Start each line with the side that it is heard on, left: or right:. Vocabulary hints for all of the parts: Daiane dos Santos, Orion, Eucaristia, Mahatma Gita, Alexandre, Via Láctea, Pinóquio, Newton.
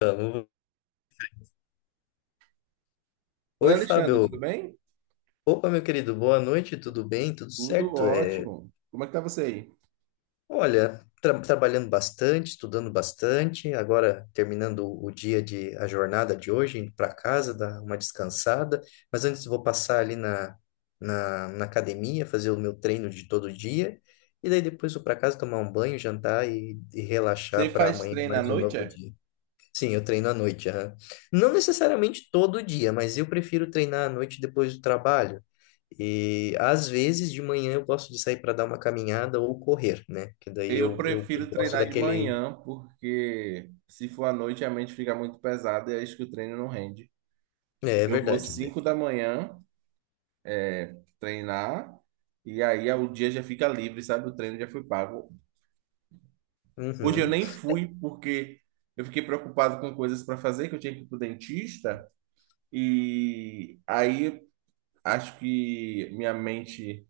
left: Vamos.
right: Oi,
left: Oi,
right: Alexandre,
left: Fábio.
right: tudo bem?
left: Opa, meu querido, boa noite, tudo bem? Tudo
right: Tudo
left: certo?
right: ótimo. Como é que tá você aí?
left: Olha, trabalhando bastante, estudando bastante, agora terminando o dia de a jornada de hoje, indo para casa, dar uma descansada, mas antes vou passar ali na academia, fazer o meu treino de todo dia, e daí depois vou para casa tomar um banho, jantar e
right: Você
left: relaxar para
right: faz
left: amanhã
right: treino à
left: mais um
right: noite,
left: novo
right: é?
left: dia. Sim, eu treino à noite. Aham. Não necessariamente todo dia, mas eu prefiro treinar à noite depois do trabalho. E às vezes de manhã eu gosto de sair para dar uma caminhada ou correr, né? Que daí
right: Eu
left: eu
right: prefiro
left: gosto
right: treinar de
left: daquele.
right: manhã, porque se for à noite a mente fica muito pesada e acho que o treino não rende.
left: É, é
right: Eu vou
left: verdade.
right: 5 da manhã treinar e aí o dia já fica livre, sabe? O treino já foi pago. Hoje eu
left: Uhum.
right: nem fui porque eu fiquei preocupado com coisas para fazer, que eu tinha que ir pro dentista e aí acho que minha mente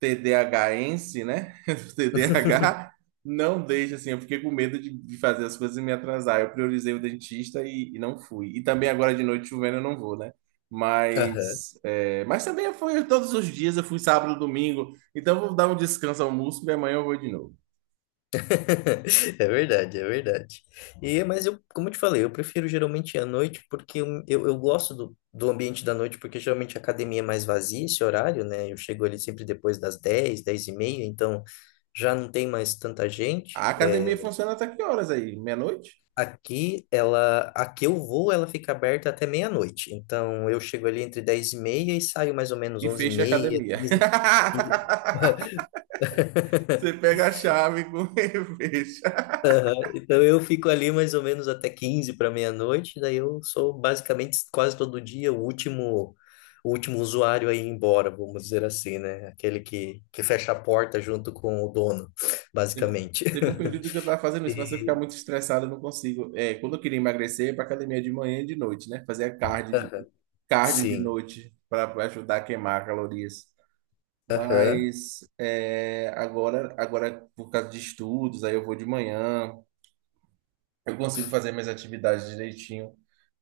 right: TDAHense, né? TDAH, não deixa assim. Eu fiquei com medo de fazer as coisas e me atrasar. Eu priorizei o dentista e não fui. E também agora de noite chovendo eu não vou, né?
left: Aham.
right: Mas também foi todos os dias, eu fui sábado, domingo. Então eu vou dar um descanso ao músculo e amanhã eu vou de novo.
left: É verdade, é verdade. E, mas eu, como eu te falei, eu prefiro geralmente à noite porque eu gosto do ambiente da noite, porque geralmente a academia é mais vazia esse horário, né? Eu chego ali sempre depois das 10, 10 e meia, então já não tem mais tanta gente.
right: A academia funciona até que horas aí? Meia-noite?
left: Aqui, ela, a que eu vou, ela fica aberta até meia-noite. Então eu chego ali entre 10 e meia e saio mais ou menos
right: E
left: 11 e
right: fecha a
left: meia,
right: academia.
left: 15, 15.
right: Você pega a chave com e fecha.
left: Aham. Então eu fico ali mais ou menos até 15 para meia-noite, daí eu sou basicamente quase todo dia o último usuário a ir embora, vamos dizer assim, né? Aquele que fecha a porta junto com o dono,
right: Teve
left: basicamente.
right: teve um período que eu tava fazendo isso, mas se eu ficar
left: E,
right: muito estressado, eu não consigo. É, quando eu queria emagrecer, ia pra academia de manhã e de noite, né? Fazer
left: aham,
right: cardio de
left: sim.
right: noite para ajudar a queimar calorias.
left: Aham.
right: Mas agora, por causa de estudos, aí eu vou de manhã. Eu consigo fazer minhas atividades direitinho.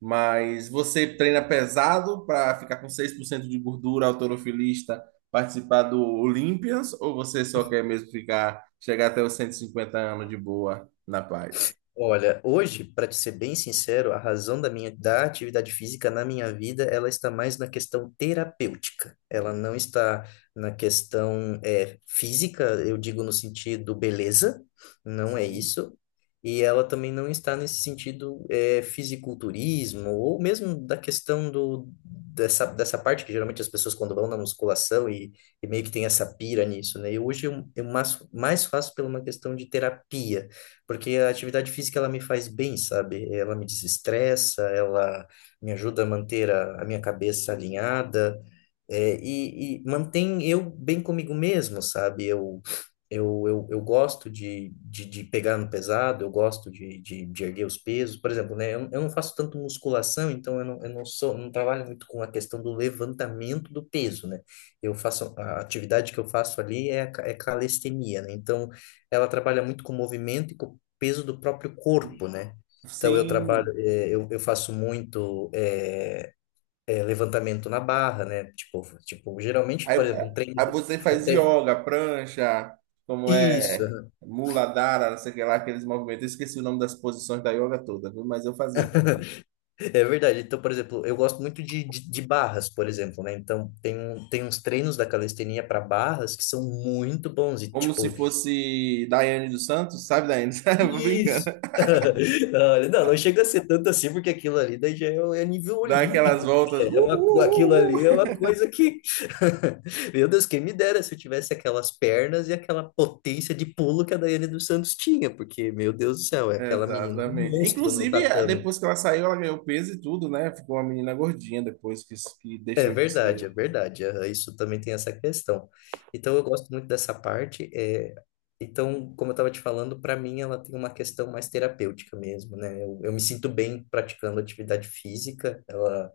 right: Mas você treina pesado para ficar com 6% de gordura, autorofilista, participar do Olympians, ou você só quer mesmo ficar, chegar até os 150 anos de boa, na paz?
left: Olha, hoje, para te ser bem sincero, a razão da atividade física na minha vida, ela está mais na questão terapêutica. Ela não está na questão física, eu digo no sentido beleza, não é
right: Sim.
left: isso. E ela também não está nesse sentido fisiculturismo ou mesmo da questão do dessa dessa parte que geralmente as pessoas quando vão na musculação e meio que tem essa pira nisso, né? E hoje eu, eu mais faço pela uma questão de terapia, porque a atividade física ela me faz bem, sabe? Ela me desestressa, ela me ajuda a manter a minha cabeça alinhada. É, e mantém eu bem comigo mesmo, sabe? Eu gosto de pegar no pesado, eu gosto de erguer os pesos. Por exemplo, né? Eu não faço tanto musculação, então eu não sou, não trabalho muito com a questão do levantamento do peso, né? Eu faço, a atividade que eu faço ali é, é calistenia, né? Então, ela trabalha muito com o movimento e com o peso do próprio corpo, né? Então, eu trabalho,
right: Sim.
left: eu faço muito. Levantamento na barra, né? Geralmente,
right: Aí,
left: por exemplo, um
right: é,
left: treino.
right: aí você
left: Um
right: faz
left: tre...
right: yoga, prancha, como
left: Isso,
right: é,
left: aham.
right: mula dara, não sei o que lá, aqueles movimentos. Eu esqueci o nome das posições da yoga toda, viu? Mas eu fazia também.
left: É verdade. Então, por exemplo, eu gosto muito de barras, por exemplo, né? Então, tem, tem uns treinos da calistenia para barras que são muito bons. E,
right: Como se
left: tipo,
right: fosse Daiane dos Santos, sabe, Daiane? Eu tô brincando.
left: isso. Olha, não, não chega a ser tanto assim, porque aquilo ali daí já é, é nível
right: Dá aquelas
left: olímpico.
right: voltas.
left: Né? É uma, aquilo ali é uma coisa que. Meu Deus, quem me dera se eu tivesse aquelas pernas e aquela potência de pulo que a Daiane dos Santos tinha, porque, meu Deus do céu, é aquela menina é um
right: Exatamente.
left: monstro no
right: Inclusive,
left: tatame.
right: depois que ela saiu, ela ganhou peso e tudo, né? Ficou uma menina gordinha depois que
left: É
right: deixou de
left: verdade, é
right: ser.
left: verdade. Aham, isso também tem essa questão. Então, eu gosto muito dessa parte. É... Então, como eu estava te falando, para mim ela tem uma questão mais terapêutica mesmo, né? Eu me sinto bem praticando atividade física. Ela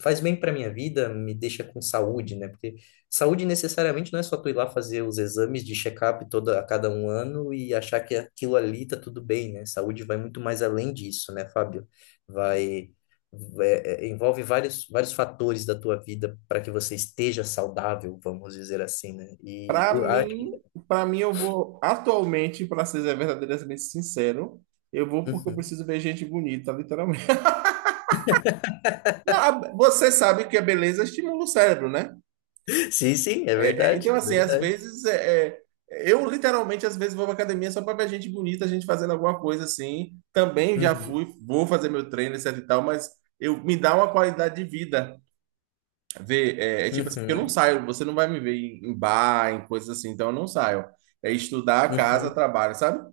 left: faz bem para minha vida, me deixa com saúde, né? Porque saúde necessariamente não é só tu ir lá fazer os exames de check-up toda a cada um ano e achar que aquilo ali tá tudo bem, né? Saúde vai muito mais além disso, né, Fábio? Vai envolve vários vários fatores da tua vida para que você esteja saudável, vamos dizer assim, né? E
right: Pra
left: o a
right: mim,
left: atividade-
right: para mim, eu vou atualmente, pra ser verdadeiramente sincero, eu vou porque eu
left: Uhum.
right: preciso ver gente bonita, literalmente. Não, você sabe que a beleza estimula o cérebro, né?
left: Sim, sim, é
right: É, é,
left: verdade,
right: então,
left: é
right: assim, às
left: verdade.
right: vezes eu literalmente às vezes vou pra academia só para ver gente bonita, gente fazendo alguma coisa assim. Também já
left: Uhum,
right: fui, vou fazer meu treino, etc e tal, mas eu me dá uma qualidade de vida. Ver, tipo assim, porque eu não
left: uhum,
right: saio, você não vai me ver em bar, em coisas assim, então eu não saio. É estudar, casa,
left: uhum.
right: trabalho, sabe?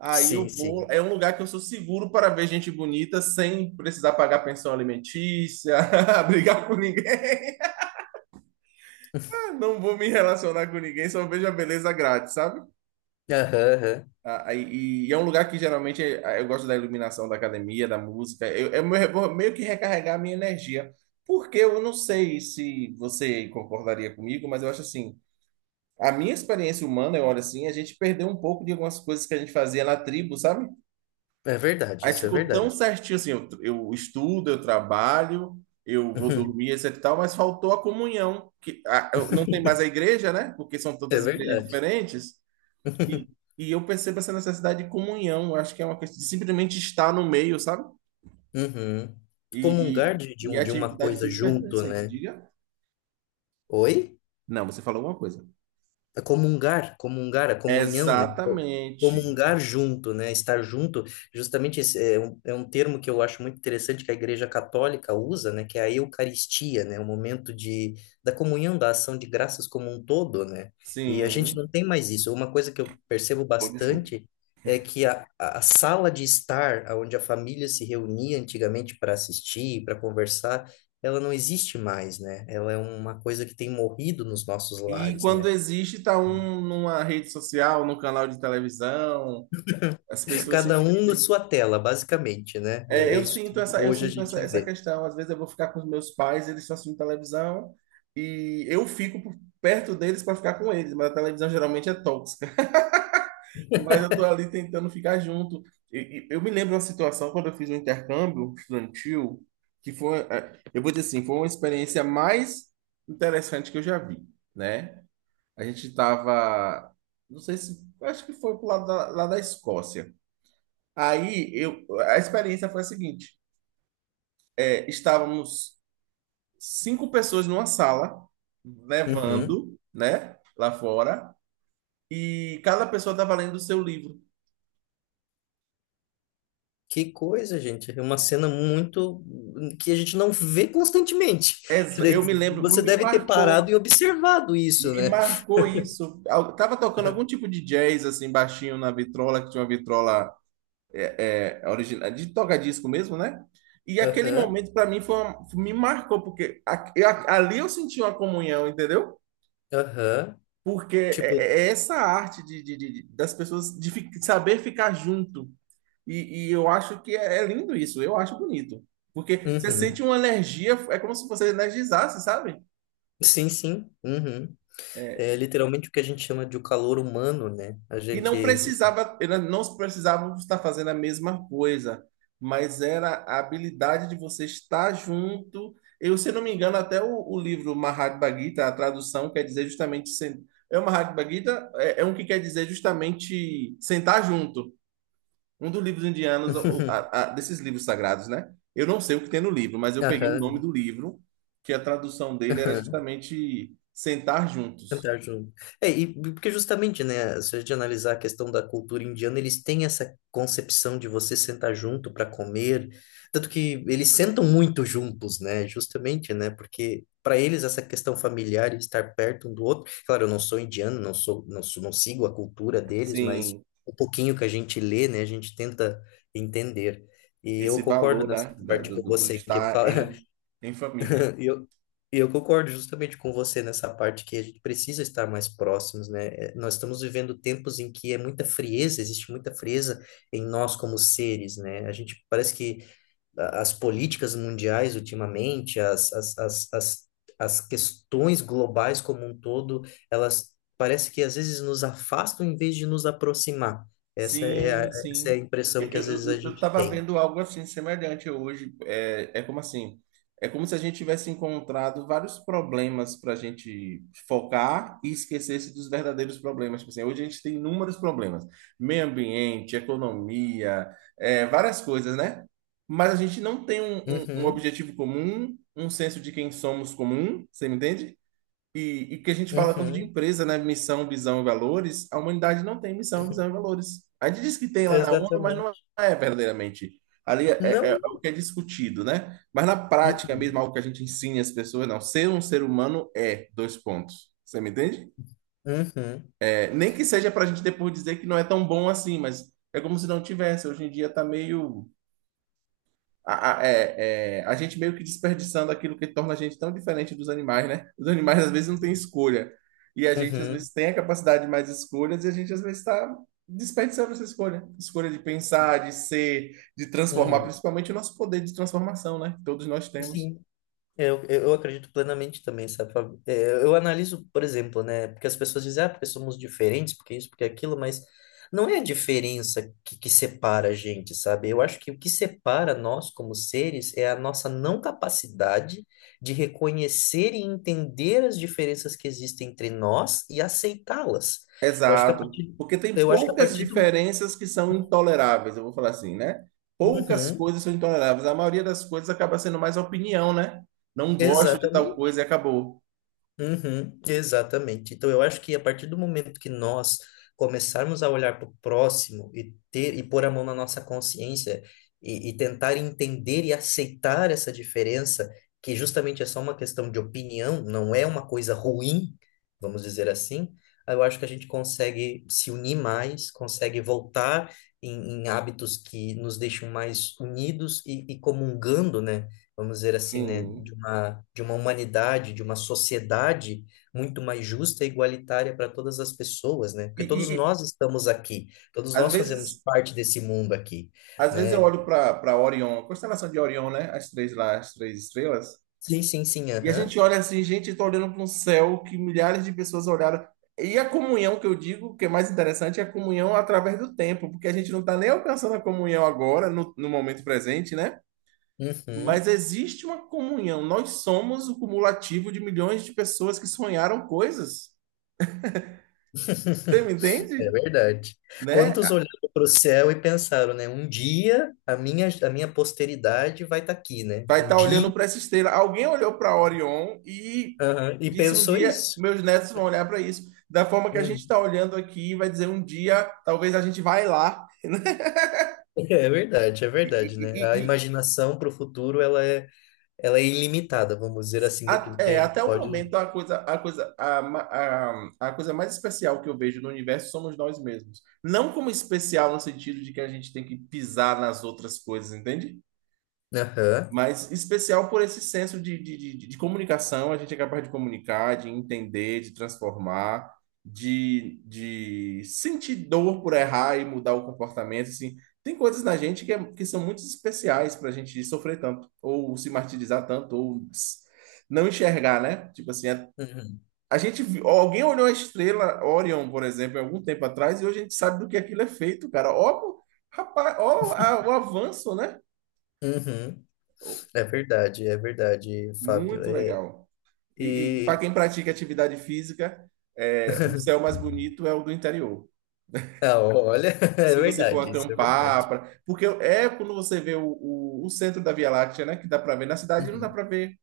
right: Aí eu
left: Sim,
right: vou,
left: sim.
right: é um lugar que eu sou seguro para ver gente bonita sem precisar pagar pensão alimentícia, brigar com ninguém. Não vou me relacionar com ninguém, só vejo a beleza grátis, sabe?
left: Aham, aham.
right: Ah, e é um lugar que geralmente eu gosto da iluminação da academia, da música. Eu vou meio que recarregar a minha energia. Porque eu não sei se você concordaria comigo, mas eu acho assim, a minha experiência humana, eu olho assim, a gente perdeu um pouco de algumas coisas que a gente fazia na tribo, sabe?
left: É verdade,
right: A gente
left: isso é
right: ficou tão
left: verdade.
right: certinho assim, eu estudo, eu trabalho, eu vou dormir, etc e tal, mas faltou a comunhão, que não tem mais a igreja, né? Porque são
left: É
right: todas igrejas
left: verdade.
right: diferentes. E, e eu percebo essa necessidade de comunhão. Eu acho que é uma questão de simplesmente estar no meio, sabe?
left: Uhum. Comungar
right: E,
left: de, de,
right: e
left: um,
right: a
left: de uma
right: atividade
left: coisa
right: física ajuda
left: junto,
right: isso aí.
left: né?
right: Diga.
left: Oi?
right: Não, você falou alguma coisa.
left: Comungar, a comunhão, né?
right: Exatamente.
left: Comungar junto, né? Estar junto, justamente esse é um termo que eu acho muito interessante que a Igreja Católica usa, né? Que é a Eucaristia, né? O momento de, da comunhão, da ação de graças como um todo, né? E a gente
right: Sim.
left: não tem mais isso. Uma coisa que eu percebo
right: Oh, desculpa.
left: bastante é que a a sala de estar, onde a família se reunia antigamente para assistir, para conversar, ela não existe mais, né? Ela é uma coisa que tem morrido nos nossos
right: E
left: lares, né?
right: quando existe, tá um numa rede social, num canal de televisão, as pessoas se
left: Cada um na
right: dividem.
left: sua tela, basicamente, né?
right: É,
left: É é
right: eu
left: isso
right: sinto
left: que
right: essa, eu
left: hoje a
right: sinto essa,
left: gente
right: essa
left: vê.
right: questão. Às vezes eu vou ficar com os meus pais, eles estão assistindo televisão, e eu fico perto deles para ficar com eles, mas a televisão geralmente é. Mas eu tô ali tentando ficar junto. Eu me lembro de uma situação quando eu fiz um intercâmbio estudantil, que foi, eu vou dizer assim, foi uma experiência mais interessante que eu já vi, né? A gente tava, não sei se, acho que foi pro lado da, lá da Escócia. Aí eu, a experiência foi a seguinte, estávamos cinco pessoas numa sala,
left: Uhum.
right: nevando, né, lá fora, e cada pessoa estava lendo o seu livro.
left: Que coisa, gente. É uma cena muito que a gente não vê constantemente.
right: Eu me lembro,
left: Você deve ter parado e observado isso,
right: me
left: né?
right: marcou isso. Tava tocando algum tipo de jazz, assim, baixinho na vitrola, que tinha uma vitrola original, de toca-disco mesmo, né? E aquele
left: Aham,
right: momento, para mim, foi me marcou, porque ali eu senti uma comunhão, entendeu?
left: aham.
right: Porque
left: Tipo,
right: é essa arte das pessoas saber ficar junto. E eu acho que é lindo isso, eu acho bonito. Porque você
left: uhum.
right: sente uma energia, é como se você energizasse, sabe?
left: Sim, sim. Uhum. É
right: É,
left: literalmente o que a gente chama de o calor humano, né? A
right: E não
left: gente.
right: precisava, elas não precisavam estar fazendo a mesma coisa, mas era a habilidade de você estar junto. Eu, se não me engano, até o livro Mahatma Gita, a tradução quer dizer justamente. É o Mahatma Gita, é um que quer dizer justamente sentar junto. Um dos livros indianos, desses livros sagrados, né? Eu não sei o que tem no livro, mas eu peguei o nome
left: Aham.
right: do livro, que a tradução dele era justamente sentar juntos.
left: Central junto. É, e porque justamente, né, se a gente analisar a questão da cultura indiana, eles têm essa concepção de você sentar junto para comer, tanto que eles sentam muito juntos, né, justamente, né, porque para eles essa questão familiar, e estar perto um do outro, claro, eu não sou indiano, não sou, não sigo a cultura deles, mas
right: Sim.
left: o pouquinho que a gente lê, né, a gente tenta entender. E eu
right: Esse
left: concordo
right: valor,
left: nessa
right: né, da-
left: parte com
right: do, do- do
left: você que
right: estar
left: fala,
right: em, em família.
left: E eu, e eu concordo justamente com você nessa parte que a gente precisa estar mais próximos, né? É, nós estamos vivendo tempos em que é muita frieza, existe muita frieza em nós como seres, né? A gente parece que as políticas mundiais ultimamente, as questões globais como um todo, elas parece que às vezes nos afastam em vez de nos aproximar.
right: Sim,
left: Essa é a
right: sim. Eu,
left: impressão que às
right: eu,
left: vezes a
right: eu eu
left: gente
right: tava
left: tem.
right: vendo algo assim semelhante hoje. Como assim? É como se a gente tivesse encontrado vários problemas para a gente focar e esquecesse dos verdadeiros problemas. Tipo assim, hoje a gente tem inúmeros problemas: meio ambiente, economia, várias coisas, né? Mas a gente não tem um
left: Uhum,
right: objetivo comum, um senso de quem somos comum, você me entende? E que a gente fala tanto de
left: uhum,
right: empresa, né? Missão, visão e valores. A humanidade não tem missão, visão e valores. A gente diz que tem lá na ONU, mas não
left: exatamente.
right: é verdadeiramente. Ali é,
left: Não,
right: o
left: não.
right: que é discutido, né? Mas na prática mesmo,
left: Uhum.
right: algo que a gente ensina as pessoas, não. Ser um ser humano é dois pontos. Você me entende?
left: Uhum,
right: É, nem que seja para a gente depois dizer que não é tão bom assim, mas é como se não tivesse. Hoje em dia está meio a gente meio que desperdiçando aquilo que torna a gente tão diferente dos animais, né? Os animais às vezes não têm escolha. E a gente às
left: uhum,
right: vezes tem a capacidade de mais escolhas e a gente às vezes está desperdiçando essa escolha. Escolha de pensar, de ser, de transformar,
left: uhum.
right: principalmente o nosso poder de transformação, né? Que todos nós temos.
left: Sim, eu acredito plenamente também, sabe? Fábio? É, eu analiso, por exemplo, né? Porque as pessoas dizem, ah, porque somos diferentes, porque isso, porque aquilo, mas não é a diferença que separa a gente, sabe? Eu acho que o que separa nós como seres é a nossa não capacidade de reconhecer e entender as diferenças que existem entre nós e aceitá-las. Eu acho que a
right: Exato.
left: partir,
right: Porque tem
left: eu acho que a
right: poucas
left: partir do.
right: diferenças que são intoleráveis, eu vou falar assim, né? Poucas
left: Uhum,
right: coisas são intoleráveis. A maioria das coisas acaba sendo mais opinião, né? Não gosto de tal
left: exatamente.
right: coisa e acabou.
left: Uhum, exatamente. Então, eu acho que a partir do momento que nós começarmos a olhar para o próximo e ter e pôr a mão na nossa consciência e tentar entender e aceitar essa diferença, que justamente é só uma questão de opinião, não é uma coisa ruim, vamos dizer assim, aí eu acho que a gente consegue se unir mais, consegue voltar em, em hábitos que nos deixam mais unidos e comungando, né? Vamos dizer assim, né,
right: Sim.
left: de uma humanidade, de uma sociedade muito mais justa e igualitária para todas as pessoas, né?
right: E,
left: Porque
right: e-
left: todos
right: e,
left: nós estamos aqui, todos
right: às
left: nós fazemos
right: vezes,
left: parte desse mundo aqui,
right: às vezes eu
left: né?
right: olho para Orion, a constelação de Orion, né? As três lá, as três estrelas.
left: Sim, sim,
right: E a gente
left: aham.
right: olha assim, gente, estou olhando para um céu que milhares de pessoas olharam. E a comunhão que eu digo, que é mais interessante, é a comunhão através do tempo, porque a gente não está nem alcançando a comunhão agora, no momento presente, né?
left: Uhum.
right: Mas existe uma comunhão. Nós somos o cumulativo de milhões de pessoas que sonharam coisas. Você me
left: É
right: entende?
left: verdade.
right: Né?
left: Quantos olharam para o céu e pensaram, né? Um dia a minha posteridade vai estar aqui, né?
right: Vai
left: Um
right: estar olhando
left: dia,
right: para essa estrela. Alguém olhou para Orion e
left: aham, e
right: disse um
left: pensou
right: dia,
left: isso.
right: meus netos vão olhar para isso. Da forma que a gente
left: Hum.
right: está olhando aqui, vai dizer um dia, talvez a gente vai lá. né?
left: É
right: E,
left: verdade,
right: e-
left: né? A
right: e- e
left: imaginação para o futuro, ela é ela é ilimitada, vamos dizer assim, daquilo que a gente
right: até o
left: pode.
right: momento, a coisa mais especial que eu vejo no universo somos nós mesmos. Não como especial no sentido de que a gente tem que pisar nas outras coisas, entende?
left: Aham.
right: Mas especial por esse senso de comunicação, a gente é capaz de comunicar, de entender, de transformar, de sentir dor por errar e mudar o comportamento, assim. Tem coisas na gente que, que são muito especiais para a gente sofrer tanto, ou se martirizar tanto, ou não enxergar, né? Tipo assim,
left: Uhum.
right: alguém olhou a estrela Orion, por exemplo, há algum tempo atrás, e hoje a gente sabe do que aquilo é feito, cara. Ó, rapaz, ó, o avanço, né?
left: Uhum. É verdade, Fábio.
right: Muito
left: É...
right: legal. E, e para
left: E.
right: quem pratica atividade física, o céu mais bonito é o do interior.
left: Ah, olha, é
right: Se você for
left: verdade, isso é
right: acampar,
left: verdade.
right: porque é quando você vê o centro da Via Láctea, né, que dá para ver. Na cidade não dá
left: Uhum.
right: para ver,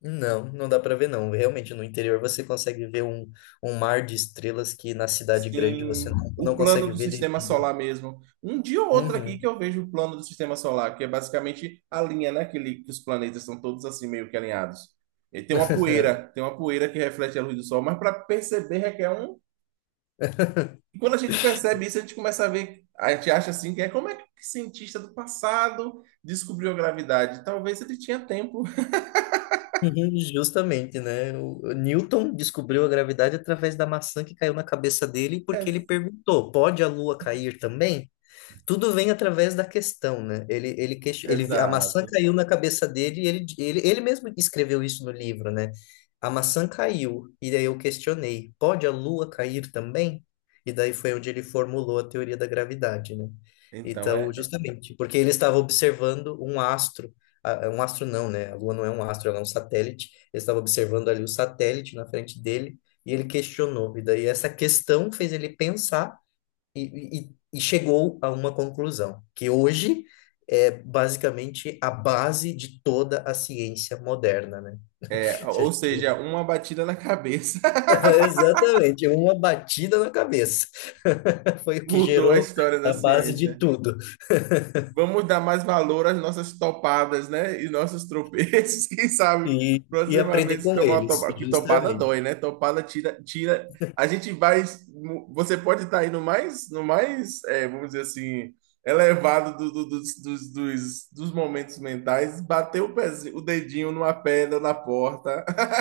left: Não, não dá para ver, não. Realmente, no interior você consegue ver um, um mar de estrelas que na cidade grande você
right: sim, o
left: não
right: plano
left: consegue
right: do
left: ver
right: sistema
left: devido.
right: solar mesmo. Um dia ou outro aqui que
left: Uhum.
right: eu vejo o plano do sistema solar, que é basicamente a linha, né, que os planetas são todos assim meio que alinhados. E tem uma poeira que reflete a luz do sol, mas para perceber requer um. E quando a gente percebe isso, a gente começa a ver, a gente acha assim, que é como é que o cientista do passado descobriu a gravidade? Talvez ele tinha tempo.
left: Uhum, justamente, né? O Newton descobriu a gravidade através da maçã que caiu na cabeça dele, porque ele
right: Ex-
left: perguntou: pode a Lua cair também? Tudo vem através da questão, né? A maçã
right: Exato.
left: caiu na cabeça dele e ele mesmo escreveu isso no livro, né? A maçã caiu, e daí eu questionei, pode a lua cair também? E daí foi onde ele formulou a teoria da gravidade, né?
right: Então
left: Então,
right: é,
left: justamente, porque ele estava observando um astro, ah, um astro não, né? A lua não é um astro, ela é um satélite. Ele estava observando ali o satélite na frente dele e ele questionou. E daí essa questão fez ele pensar e, e chegou a uma conclusão, que hoje é basicamente a base de toda a ciência moderna, né?
right: é,
left: Se a
right: ou
left: gente-
right: seja, uma batida na cabeça
left: Exatamente, uma batida na cabeça. Foi o que
right: mudou a
left: gerou
right: história da
left: a base de
right: ciência.
left: tudo.
right: Vamos dar mais valor às nossas topadas, né? E nossos tropeços. Quem sabe,
left: E aprender
right: proximamente, se
left: com
right: tomar uma
left: eles,
right: topada. Que topada dói,
left: justamente.
right: né? Topada tira, tira. A gente vai. Você pode estar aí no mais, vamos dizer assim, elevado dos momentos mentais, bater o pezinho, o dedinho numa pedra na porta.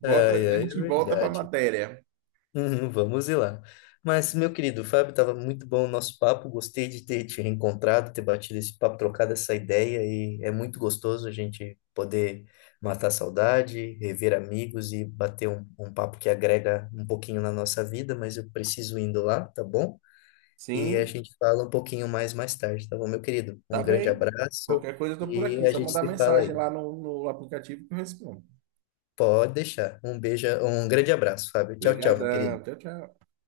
right: Bota,
left: Ai,
right: a
left: ai, é
right: gente volta para a
left: verdade.
right: matéria.
left: Uhum, vamos ir lá. Mas, meu querido Fábio, estava muito bom o nosso papo. Gostei de ter te reencontrado, ter batido esse papo, trocado essa ideia. E é muito gostoso a gente poder matar a saudade, rever amigos e bater um papo que agrega um pouquinho na nossa vida. Mas eu preciso indo lá, tá bom? E a
right: Sim,
left: gente fala um pouquinho mais tarde, tá bom, meu querido?
right: tá
left: Um grande
right: bem.
left: abraço
right: Qualquer coisa eu tô por
left: e
right: aqui,
left: a
right: só
left: gente
right: mandar
left: se fala aí.
right: mensagem lá no aplicativo que eu respondo.
left: Pode deixar. Um beijo, um grande abraço, Fábio. Tchau, tchau, meu querido.
right: Obrigadão. Tchau, tchau.